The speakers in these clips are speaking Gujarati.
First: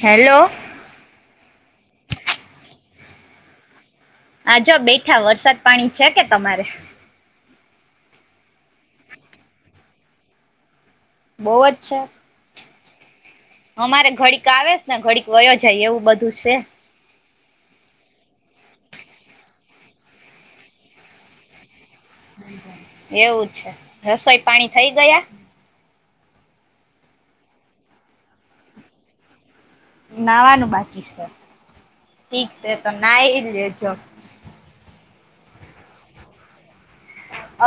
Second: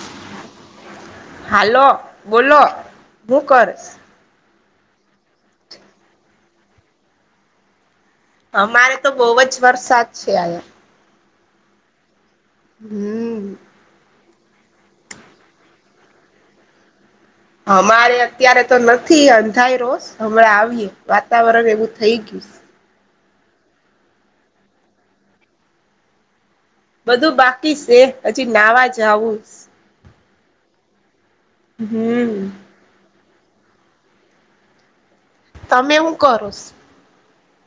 હેલો. હાલો બોલો હું કરશ? આ જો બેઠા વરસાદ પાણી છે કે તમારે? અમારે તો બહુ જ વરસાદ છે અહીં. બહુ જ છે? હમ્મ. અમારે ઘડીક આવેસ ને ઘડીક વયો જાય એવું બધું છે. અમારે અત્યારે તો નથી અંધાર રોસ હમણાં આવીએ વાતાવરણ એવું થઈ ગયુષ. એવું છે. રસોઈ પાણી થઈ ગયા? બધું બાકી સે. હજી નાવા જાઉંસ. નાવાનું બાકી સે. હમ ઠીક સે તો ના ઈ લેજો. તમે હું કરોશ?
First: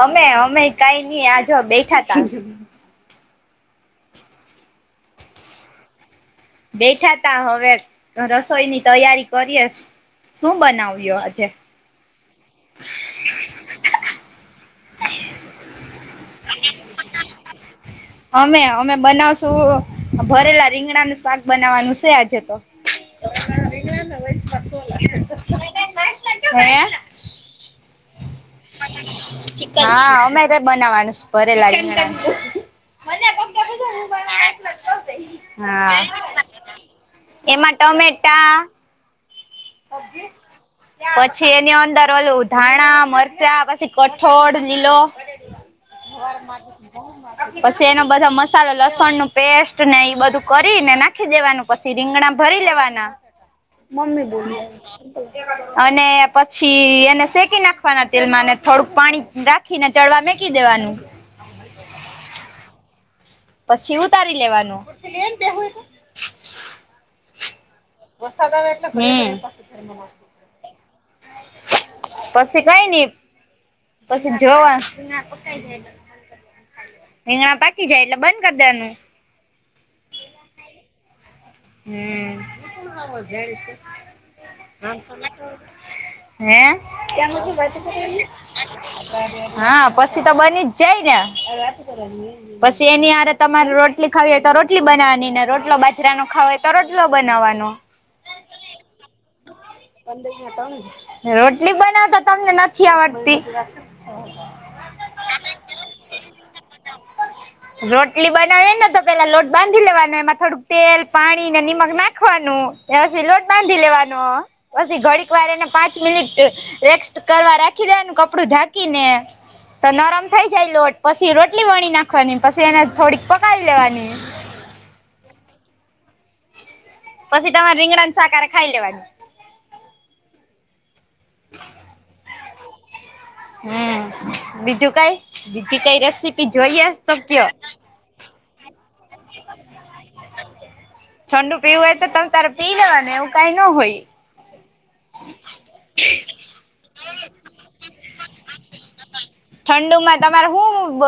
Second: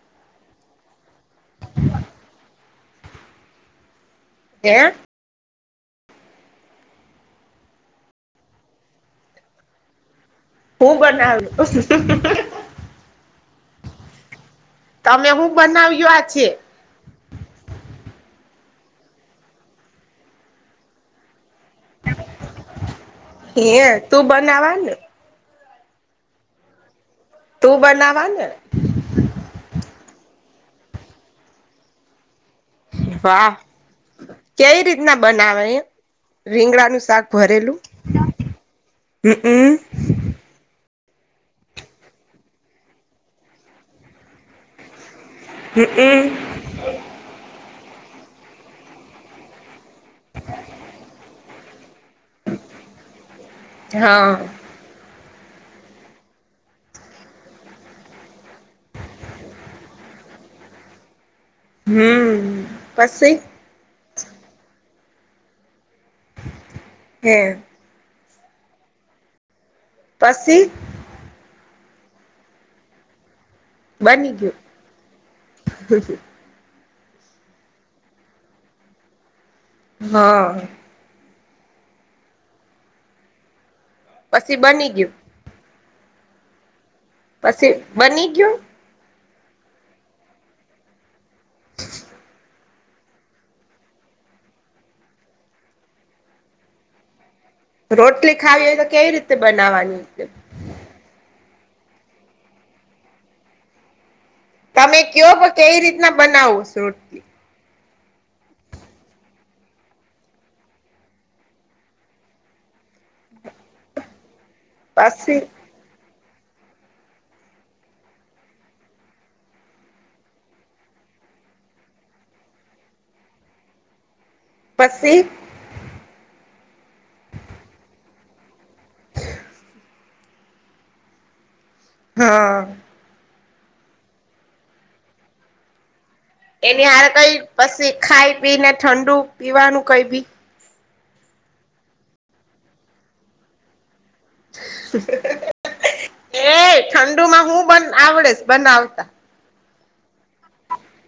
અમે અમે કઈ નઈ આજો બેઠા તા. કેઆ? બેઠા તા હવે રસોઈ ની તૈયારી કરીયસ. હું બનાવ લું? તમે હું બનાવ્યો આ છે? અમે અમે બનાવશું ભરેલા રીંગણાનું શાક બનાવાનું છે આજે તો. હે તું બનાવા ને ભણ્યા? તું બનાવા ને. હા, અમે તા બનાવાનુંસ ભરેલા રીંગણા. વાહ કેવી રીતના બનાવે? હા રીંગડા નું શાક એમાં ભરેલું. ટમેટા હમ્મ, અમ્મ. પછી એની અંદર ઓલું ધાણા મરચાં પછી કઠોળ લીલો હમ્મ અમ્મ. પછી એનો બધા મસાલો લસણ નું પેસ્ટ ને ઈ બધું કરી ને નાખી દેવાનું. પછી રીંગણા ભરી લેવાના. [inaudible] મમ્મી બોલ [unintelligible] અને પછી એને શેકી નાખવાના તેલમાં થોડુંક પાણી રાખ ખી ને ચડવા મેકી દેવાનું. હમ્મ, પસી? પછી ઉતારી લેવાનું. કે. વરસાદ આવે હું. પસી. પછી કઈ નઈ બની પછી ગયું જોવા. રીંગણા પાકી જાય એટલે બંધ કરી દેવાનું. હા. હમ મજ છે [inaudible] પછી બની ગયું હે કેમ છો. પછી બની ગયું હા પછી તો બની જ જાય ને. પછી એની આરે તમારે રોટલી ખાવી હોય તો રોટલી બનાવાની ને રોટલો બાજરાનો હવે તો રોટલો બનાવવાનો. રોટલી ખાવી હોય તો કેવી રીતે બનાવાની. ત [inaudible] રોટલી બનાવતા તમને નથી આવડતી. તમે કયો પણ કેવી રીતના બનાવો છો રોટલી. રોટલી બનાવેને તો પેલા લોટ બાંધી લેવાનો એમાં થોડુંક તેલ પાણી ને નિમક નાખવાનું પછી લોટ બાંધી લેવાનો પછી ઘડીક વાર એને પાચ પાંચ મિનિટ રેસ્ટ કરવા રાખી દેનું કપડું ઢાંકીને તો નરમ થઈ જાય લોટ પછી રોટલી વણી નાખવાની પછી એને થોડીક પકાવી લેવાની પછી. પછી તમારે રીંગડા નુ શાકા હારે ખાઈ લેવાની હા. હમ બીજું કઈ બીજીું કઈ રેસીપી. એની જોઈએ હારે તો કઈ કયો પછી ખાઈ પી ને ઠંડુ પીવાનું કઈ બી. ઠંડુ પીવું હોય તો તમે તારે પી લે ને એું કઈ ન હોય. એ ઠંડુમાં હું બ આવડેશ બનાવતા ઠંડુમાં તમારે હું બ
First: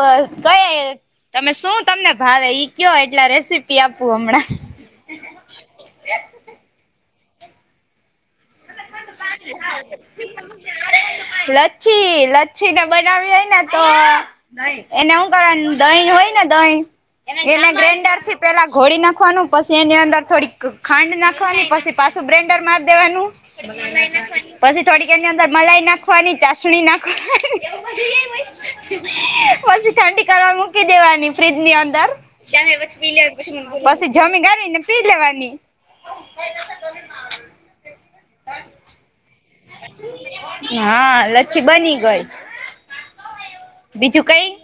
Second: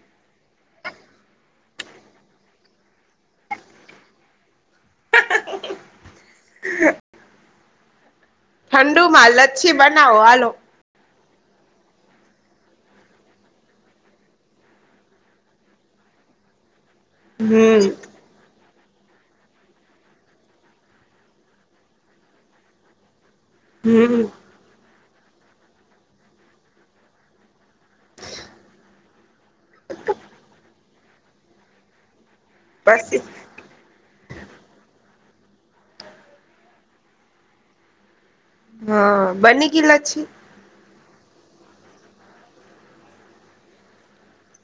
કયે. તમે શું તમને ભાવે ઈ કયો એટલા રેસીપી આપવું હમણાં હ [inaudible] ઠંડુ માં લચ્છી બનાવો આલો. લચ્છી લચ્છી ને બનાવી હોય ને તો. એને શું કરવા દહીં હોય ને દહીં એને હમ ગ્રેન્ડર થી. પેલા ઘોડી નાખવાનું પછી એની અંદર થોડીક ખાંડ નાખવાની પછી પાછું બ્રેન્ડર મારી દેવાનું. હું હું. પછી થોડી ઘરની અંદર મલાઈ નાખવાની ચાસણી નાખવાની. પછી ઠંડી કરવા મૂકી દેવાની ફ્રીજ ની અંદર. પછી જમી કરીને પી લેવાની. હા બની ગ‌ઇ લચ્છી. હા લચ્છી બની ગઈ બીજું કઈ.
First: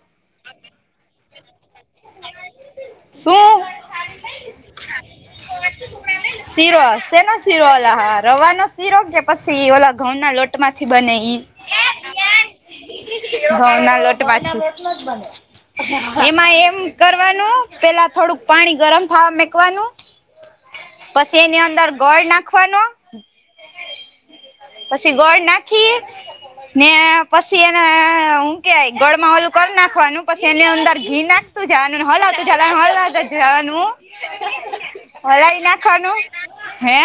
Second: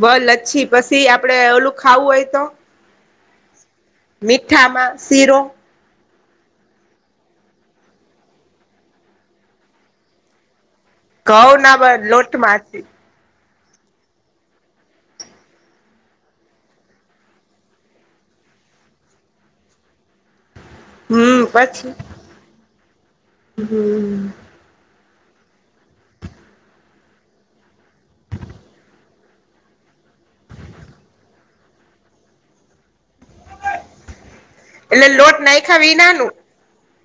બલ લચ્છી પછી આપડે ઓલું ખાવું હોય તો. શું. મીઠામાં શીરો. શીરો શેનો શીરો ઓલા હા રવાનો શીરો કે પછી ઓલા ઘઉં ના લોટ. તમારી થી‌ બને ઇ. ઘઉં ના લોટમાંથી ઘ નાટવા એમાં એમ કરવાનું પેલા થોડુંક પાણી ગરમ થવા મેકવાનું. પછી હમ એની અંદર ગોળ નાખવાનો. હમ પછી ગોળ નાખીએ. ને પછી એને હું કેય ગોળમાં ઓલું કરી નાખવાનું પછી એને અંદર ઘી નાખ. તું જાનુને હલા તું જ જુ. [inaudible] એટલે લોટ નાખાવ વિી નાનું હે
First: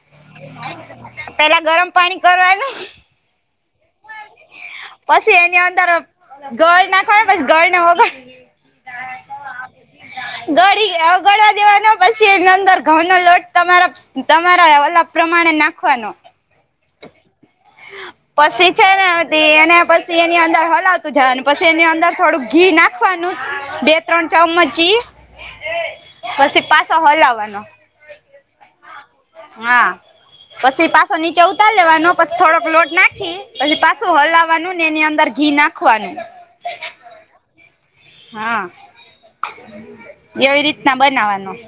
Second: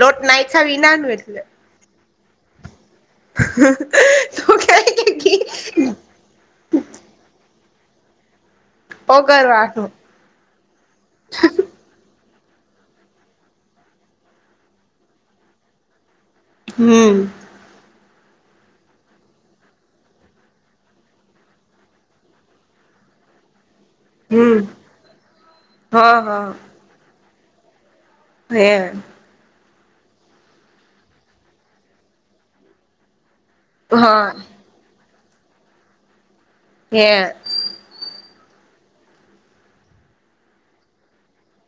લોટ નાખા વિી નાનું એટલે પેલા ગરમ પાણી કરવાનું હા. પછી એની અંદર ગળ નાખવા પછી ગળ નાને હોગર પગરવાઠો. ગડીગળવા દેવાના પછી એની અંદર ઘઉં નો લોટ તમારા તમારા અલા પ્રમાણે નાખવાનો હમ. હ. પછી છે નેી એને પછી એની અંદર હલાવતું જાય અને પછી એની અંદર થોડું ઘી ના. ખવાનું બે ત્રણ હમ ચમચી હા હા પછી પાછો હલાવવાનો હે. હા પછી પાછો નીચે ઉતારી લેવાનો પછી થોડોક લોટ નાખી પછી પાછું હા હલાવાનું ને એની અંદર ઘી નાખવાનું હ. હા એવી રીતના બનાવાનું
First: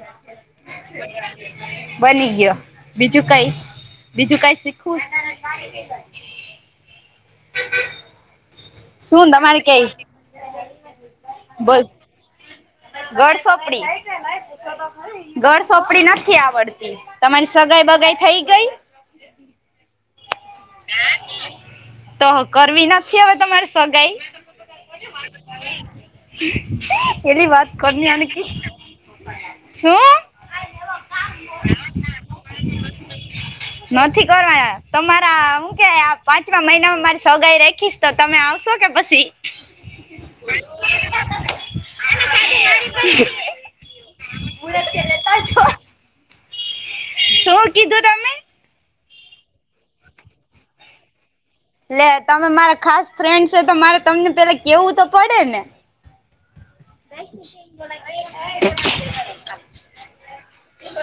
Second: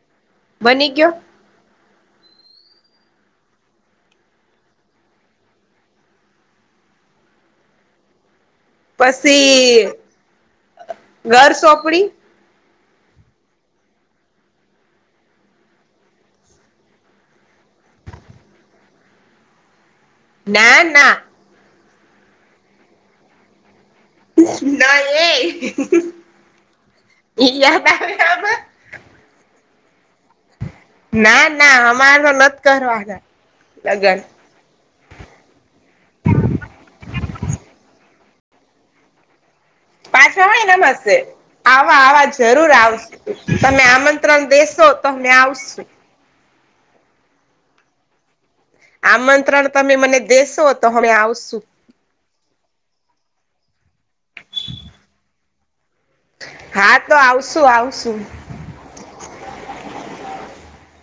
બની ગયો [inaudible] બની ગયો બીજું કઈ બીજું કઈ શીખવું એ [unintelligible] પછી ઘર સોંપડી ઘર સોપડી ઘર સોપડી નથી આવડતી તમારી સગાઈ બગાાઈ થઈ ગઈ. ના ના તો કરવી નથી હવે તમારે સગાઈ ના એ એલી વાત યાદ કર આવે આકી આમાં શું ના ના અમારે તો નથી કરવાના લગન તોરા હું કે આ પાંચમા મહિનામાં મારી સોગાઈ રખીશ તો તમે આવશો કે પછી પાછવા વાયના મ આવા આવા જરૂર આવશે તમે આમંત્રણ દેશો તોને આવશો શોર કીધું ત આમંત્રણ તમે મને દેશો તો હમે આવશું એટલે તમે મારા ખાસ ફ્રેન્ડ છે, તો મારે તમને પેલા કેવું તો પડે ને હા તો આવશુ આવશું [inaudible] હ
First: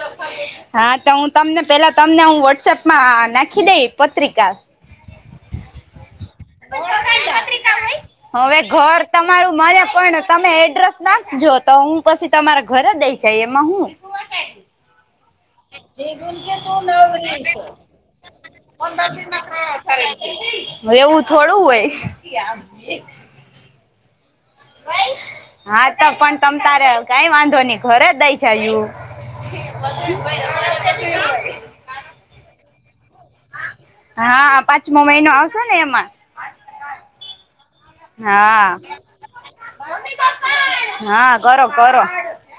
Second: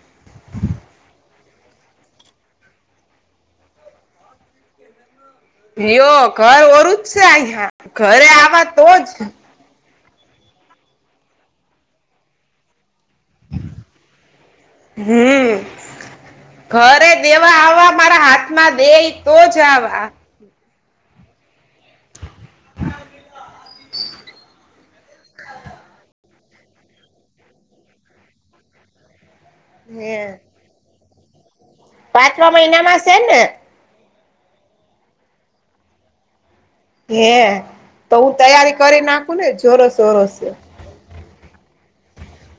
હા તો હું તમને પેલા તમને હું વોટ્સઅપમાં નાખી દઈ પત્રિકા ભયો ઘર ઓરું જ છે અહીં ઘરે હવે આવા તો ઘર જ તમારું મને પણ તમે એડ્રેસ નાખજો તો હું પછી તમારા ઘરે દઈ જાય એમાં હુ હમ્મ ઘરે દેવા આવવા મારા હાથમાં દેઈ તો જ આ એવું થોડું હોય. હા તો પણ તમ તારે કઈ વાંધો નહી ઘરે જ દઈ છે એું હ પાંચમા મહિના માં છે ને હા પાંચમો મહિનો આવશે ને એમાં હે તો હું તૈયારી હા કરી નાખું ને જોરસ ઓરોસ હા કરો કરો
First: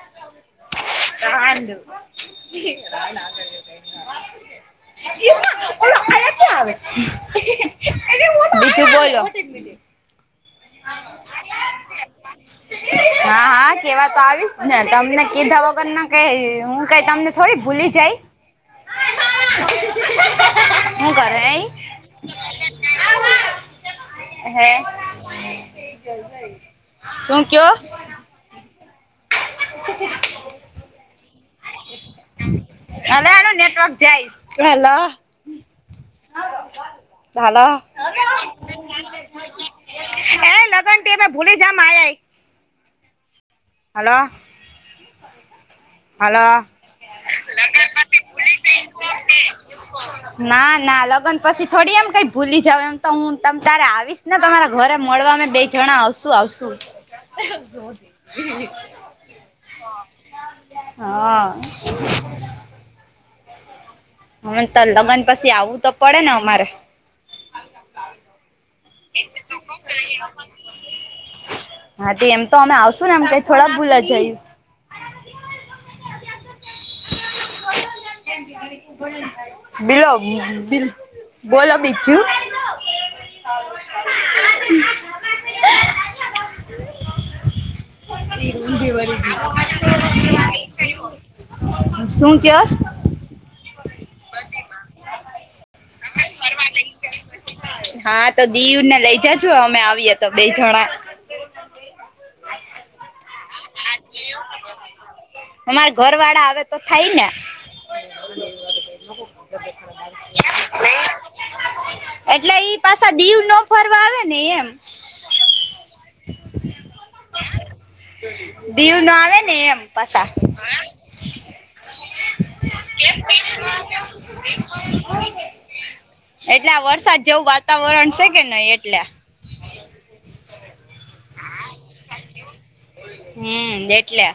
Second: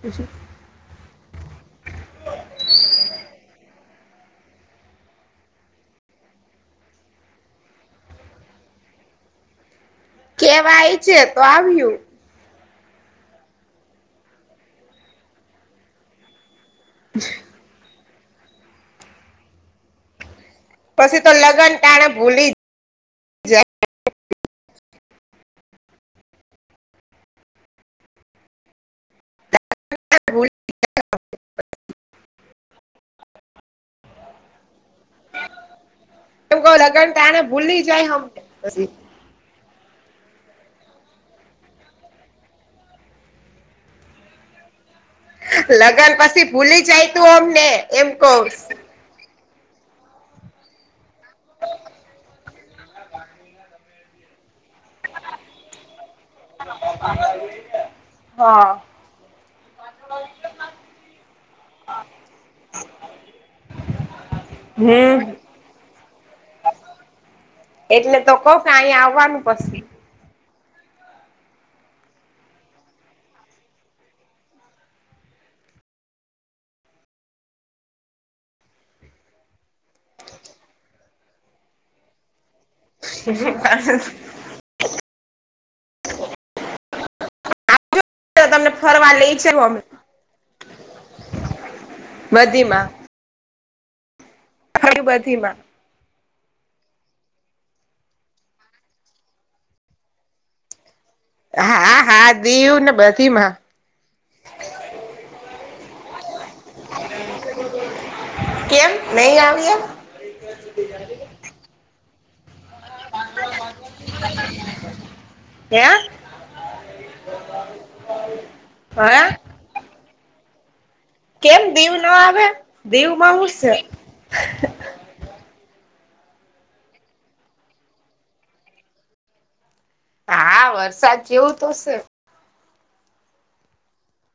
પછી રાડ [inaudible] એ ઓ આવે બીજું બોલો કેવાય છે તો આવ્યું હા હા કેવા તો આવીશ ને તમને કીધા વગર ના કઈ હું કઈ તમને થોડી ભૂલી જાય હું પછી તો કરે લગ્ન ટાણે ભૂલી જ હે શું કયો એમ ર હારું નેટવર્ક જાયશ હલો એમ ક લગન તને ભૂલી જાય હમછ હ લગન ટી મે ભૂલી જામ આ્યા હલો લગ્ન હલો પછી ભૂલી જાય તું અમને એમ કહ ના ના લગ્ન પછી થોડી એમ કઈ ભૂલી જાવ એમ તો હું તમ તારે આવીશ નાને તમારા ઘરે મળવા બે જણા આવશુ આવશું કથવા હા [inaudible] હમે તો લગ્ન હમ પછી આવવું તો પડે ને અમારે. એટલે તો કહ કે અહીંયા આવવાનું પછી. હા તે એમ તો અમે આવશું ને એમ કઈ થોડા ભૂલા જયું [inaudible] બલો બ બોલો મચું. હ. તમને મરી ફરવા લઈ છે અમે શું ક. બધીમાં બમાં. હરીું બધી માં. હ ફરવા નઈ જ. હા તો દીવ ને લઈ જજો અમે આવીએ તો બે જણા. હા હા દીવ ને બધી માં. અમારે ઘર વાળા આવે તો થાય ને. કેમ નહી આવી એ. એટલે ઈ. પાછ દીવ ના ફરવા આવે ને એમ. હે દીવ ના હે આવે ને એમ પાછ. કેમ દીવ ના આવે દીવ ઉલશે. [inaudible] એટલે આ વરસાદ જેવું વાતાવરણ છે કે નહી એટલે હા વરસાદ જેવું તોશે. હમ એટલે.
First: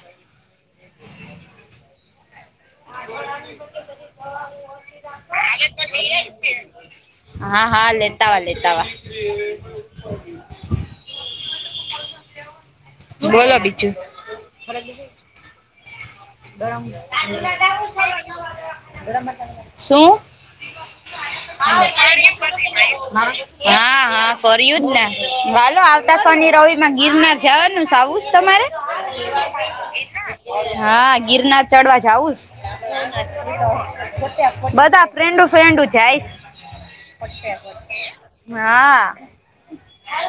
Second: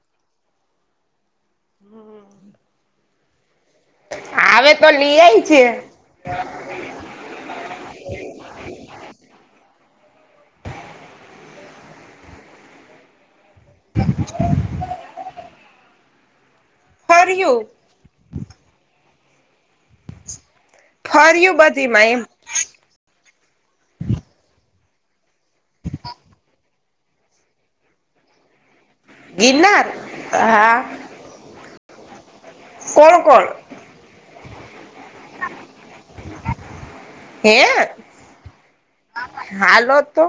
હમ્મ [unintelligible] હ તો લે આય છે. હા હા લેતાવા લેતાવા. બોલો બીજું. પાકિસ્તા. શું ફર્યું હા બધીમાં એમ હા હા ફરય જ ને વાલો આવતા ફની રિ માં ગિરનાર જવાનું સ આવું જ તમારે હા ગિરનાર ચડવા જઉ કોણ કોણ બધા ફ્રેન્ડ ફ્રેન્ડ જાયશ હે હા હાલો તો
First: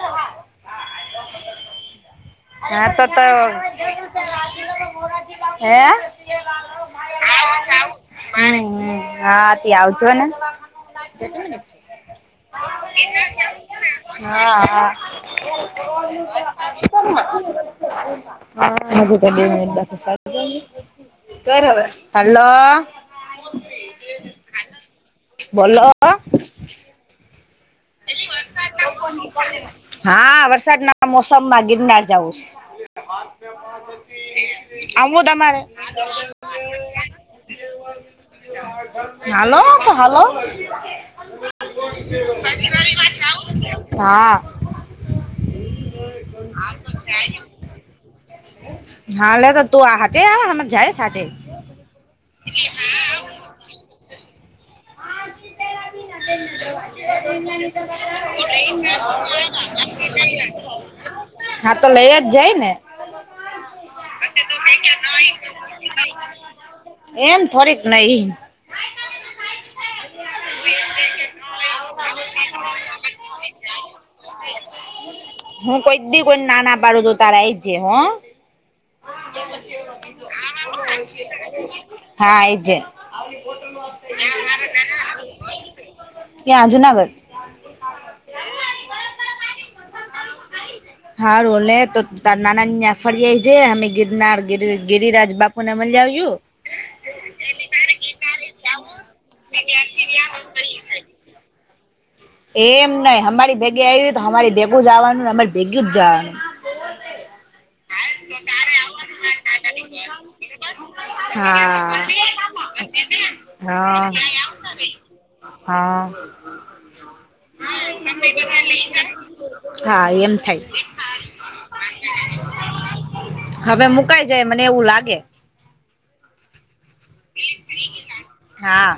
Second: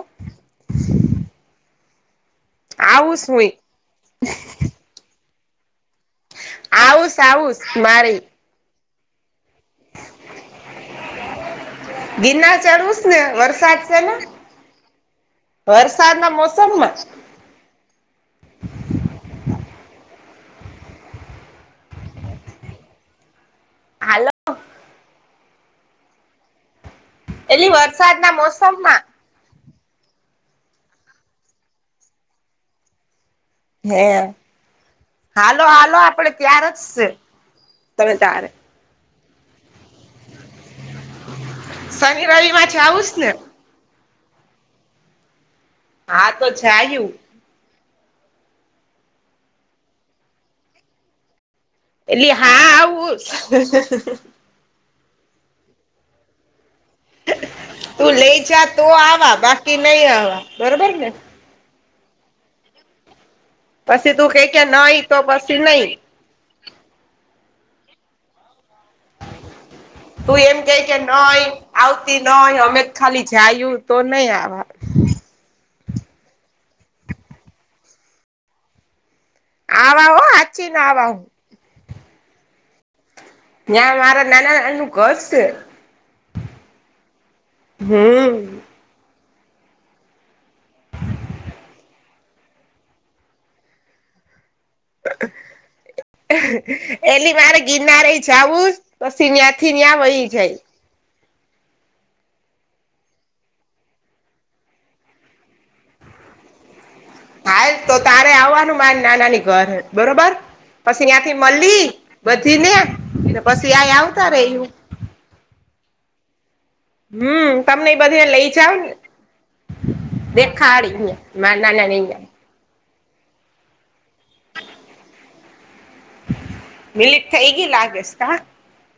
હા તો આવુંસ તો હુંય હે આવુંસ આવુંસ મારે હા હા ત આવજો ને ગિરનાર ચડવુંસ ને વરસાદ છે ને હા હા વરસાદના મોસમમાં ઓ હા હલો હાલો બોલો એટલી વરસાદ ના મોસમ માં હા વરસાદ ના મોસમમાં ગિરનાર જઉું હે અમુદમારે હાલો હાલો આપડે ત્યાર જ છે તમે તારે હાલો તો હાલો વાછ આવુંસ ને હા હા તો જાયું હા લ તો તું સાચ હ જાય સાચે એટલી હા આવું [unintelligible] [unintelligible] તું લઈ જા તો આવા બાકી નહી આવા બરોબર ને હા તો લઈ જ જાય ને પછી તું પછ કે તો કે નહી તો કઈ પછી નહી ક એમ થોડીક નહી તું એમ કે કે ન આવી આવતી ન હોય અમે ખાલી જાયું તો નહી આવ હું કોઈ દી કોઈ નાના બાડું તો તાર એ જ જ હો આવા હો હાચી ને આવા હું હા એજ નયાં મારા નાના નાની નુ ઘર છે ક્યાં જુનાગઢ [inaudible] હા રોલે તો તાર નાનાનીને ફરીયાવ જે અમે ગિરનાર ગિર ગિરિરાજ બાપુ ને મલીયાવિયુ એલી મારે ગિરનારે જાવું જ પછી ન્યાથી ન્યા વઈ જ એમ નઈ અમારી ભેગી આવી તો અમારી ભેગું જ આવવાનું અમારી ભેગી જ જવાનું હાલ તો હા તારે આવવાનું મારે નાનાની ઘરે બરોબર પછી ત્યાંથી મળી હા બધી ને એ પછી આયા આવતા રેયું હા હમ તમને એ બધે લઈ જાવ ને હા એમ થાય દેખાડી માર ના ના ને ગયા હવે મુકાઈ જાય મને એવું લાગતું મિલિટ થઈ ગઈ લાગેસે કા હા.